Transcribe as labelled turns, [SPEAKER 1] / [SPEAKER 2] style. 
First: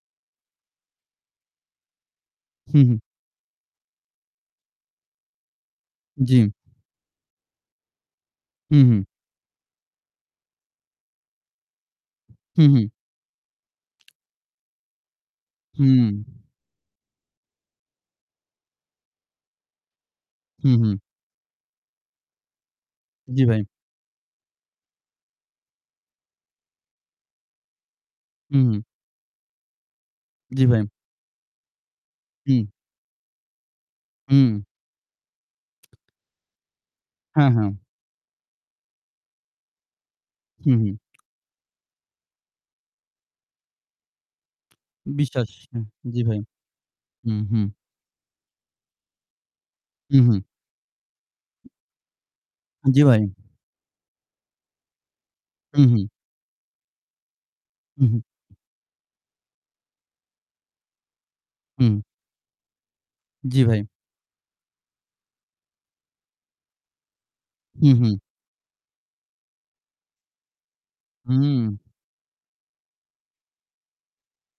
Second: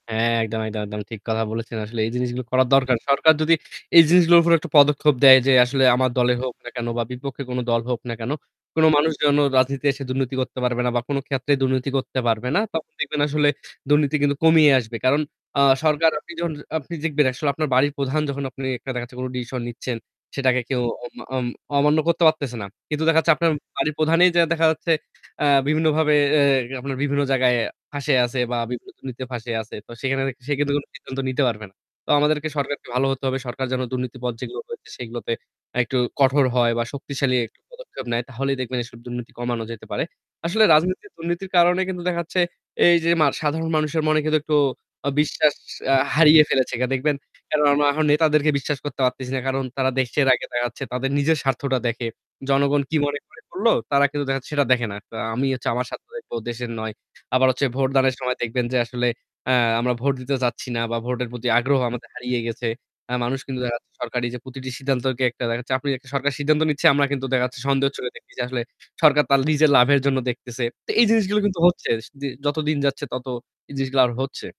[SPEAKER 1] অ হ্যাঁ। একদম, একদম, একদম ঠিক কথা বলেছেন। আসলে এই জিনিসগুলো করা
[SPEAKER 2] হু,
[SPEAKER 1] দরকার।
[SPEAKER 2] হু।
[SPEAKER 1] সরকার যদি এই জিনিসগুলোর উপর একটা পদক্ষেপ দেয় যে আসলে আমার দলে
[SPEAKER 2] জ্বি।
[SPEAKER 1] হোক না কেন বা বিপক্ষে কোন দল হোক না কেন,
[SPEAKER 2] হুম,
[SPEAKER 1] কোন
[SPEAKER 2] হুম।
[SPEAKER 1] মানুষ যেন রাজনীতি দুর্নীতি করতে পারবে না বা কোন ক্ষেত্রে দুর্নীতি করতে পারবে না।
[SPEAKER 2] হুম, হুম।
[SPEAKER 1] তখন দেখবেন আসলে দুর্নীতি কিন্তু কমিয়ে আসবে। কারণ আ
[SPEAKER 2] হুম।
[SPEAKER 1] সরকার আপনি দেখবেন আপনার বাড়ির প্রধান যখন আপনি দেখাচ্ছে কোন ডিসিশন নিচ্ছেন সেটাকে
[SPEAKER 2] হু,
[SPEAKER 1] কেউ
[SPEAKER 2] হু।
[SPEAKER 1] অ অমান্য করতে পারতেছে না। কিন্তু দেখাচ্ছে
[SPEAKER 2] জ্বি
[SPEAKER 1] আপনার
[SPEAKER 2] ভাই।
[SPEAKER 1] বাড়ির প্রধানেই দেখা যাচ্ছে আ বিভিন্নভাবে এ আপনার বিভিন্ন জায়গায় ফাঁইসে আছে বা
[SPEAKER 2] হু, হু।
[SPEAKER 1] বিভিন্ন দুর্নীতিতে ফাঁইসে আছে। তো সেখানে
[SPEAKER 2] জ্বি
[SPEAKER 1] সেখানে
[SPEAKER 2] ভাই।
[SPEAKER 1] কোন সিদ্ধান্ত নিতে পারবে না। তো আমাদেরকে
[SPEAKER 2] হুম।
[SPEAKER 1] সরকারকে ভালো হতে হবে। সরকার যেন দুর্নীতির পথ যেগুলো
[SPEAKER 2] হু।
[SPEAKER 1] রয়েছে সেগুলোতে একটু কঠোর হয় বা শক্তিশালী
[SPEAKER 2] হ্যাঁ, হ্যাঁ।
[SPEAKER 1] পদক্ষেপ নেয় তাহলেই দেখবেন এ দুর্নীতি কমানো যেতে পারে। আসলে
[SPEAKER 2] হু, হু।
[SPEAKER 1] রাজনীতির দুর্নীতির কারণে কিন্তু দেখাচ্ছে এই যে সাধারণ মানুষের মনে কিন্তু একটু
[SPEAKER 2] বিশ্বাস
[SPEAKER 1] বিশ্বাস
[SPEAKER 2] জি ভাই।
[SPEAKER 1] হারিয়ে ফেলেছে দেখবেন।
[SPEAKER 2] হু, হু।
[SPEAKER 1] কারণ আমরা এখন নেতাদেরকে বিশ্বাস করতে পারতেছি না। কারণ তারা
[SPEAKER 2] হুম,
[SPEAKER 1] দেশের
[SPEAKER 2] হুম।
[SPEAKER 1] আগে দেখাচ্ছে, তাদের নিজের স্বার্থটা দেখে। জনগণ কি
[SPEAKER 2] জ্বী
[SPEAKER 1] মনে
[SPEAKER 2] ভাই।
[SPEAKER 1] করলো, তারা কিন্তু দেখাচ্ছে সেটা দেখে না। আমি
[SPEAKER 2] হু,
[SPEAKER 1] আমার
[SPEAKER 2] হু।
[SPEAKER 1] স্বার্থ দেখবো, দেশের নয়। আবার হচ্ছে
[SPEAKER 2] হু,
[SPEAKER 1] ভোটদানের
[SPEAKER 2] হু।
[SPEAKER 1] সময় দেখবেন যে আসলে আ আমরা ভোট দিতে যাচ্ছি না বা ভোটের প্রতি আগ্রহ
[SPEAKER 2] হু।
[SPEAKER 1] হারিয়ে গেছে। মানুষ কিন্তু
[SPEAKER 2] জ্বি ভাই।
[SPEAKER 1] দেখাচ্ছে সরকারি যে প্রতিটি সিদ্ধান্তকে দেখাচ্ছে। সরকার সিদ্ধান্ত নিচ্ছে আমরা কিন্তু দেখাচ্ছি
[SPEAKER 2] হু,
[SPEAKER 1] সন্দেহের চোখে
[SPEAKER 2] হু।
[SPEAKER 1] দেখতেছি। আসলে সরকার তার নিজের লাভের জন্য দেখতেছে। তো এই জিনিসগুলো কিন্তু
[SPEAKER 2] হু।
[SPEAKER 1] হচ্ছে। যতদিন যাচ্ছে তত এই জিনিসগুলো আর হচ্ছে।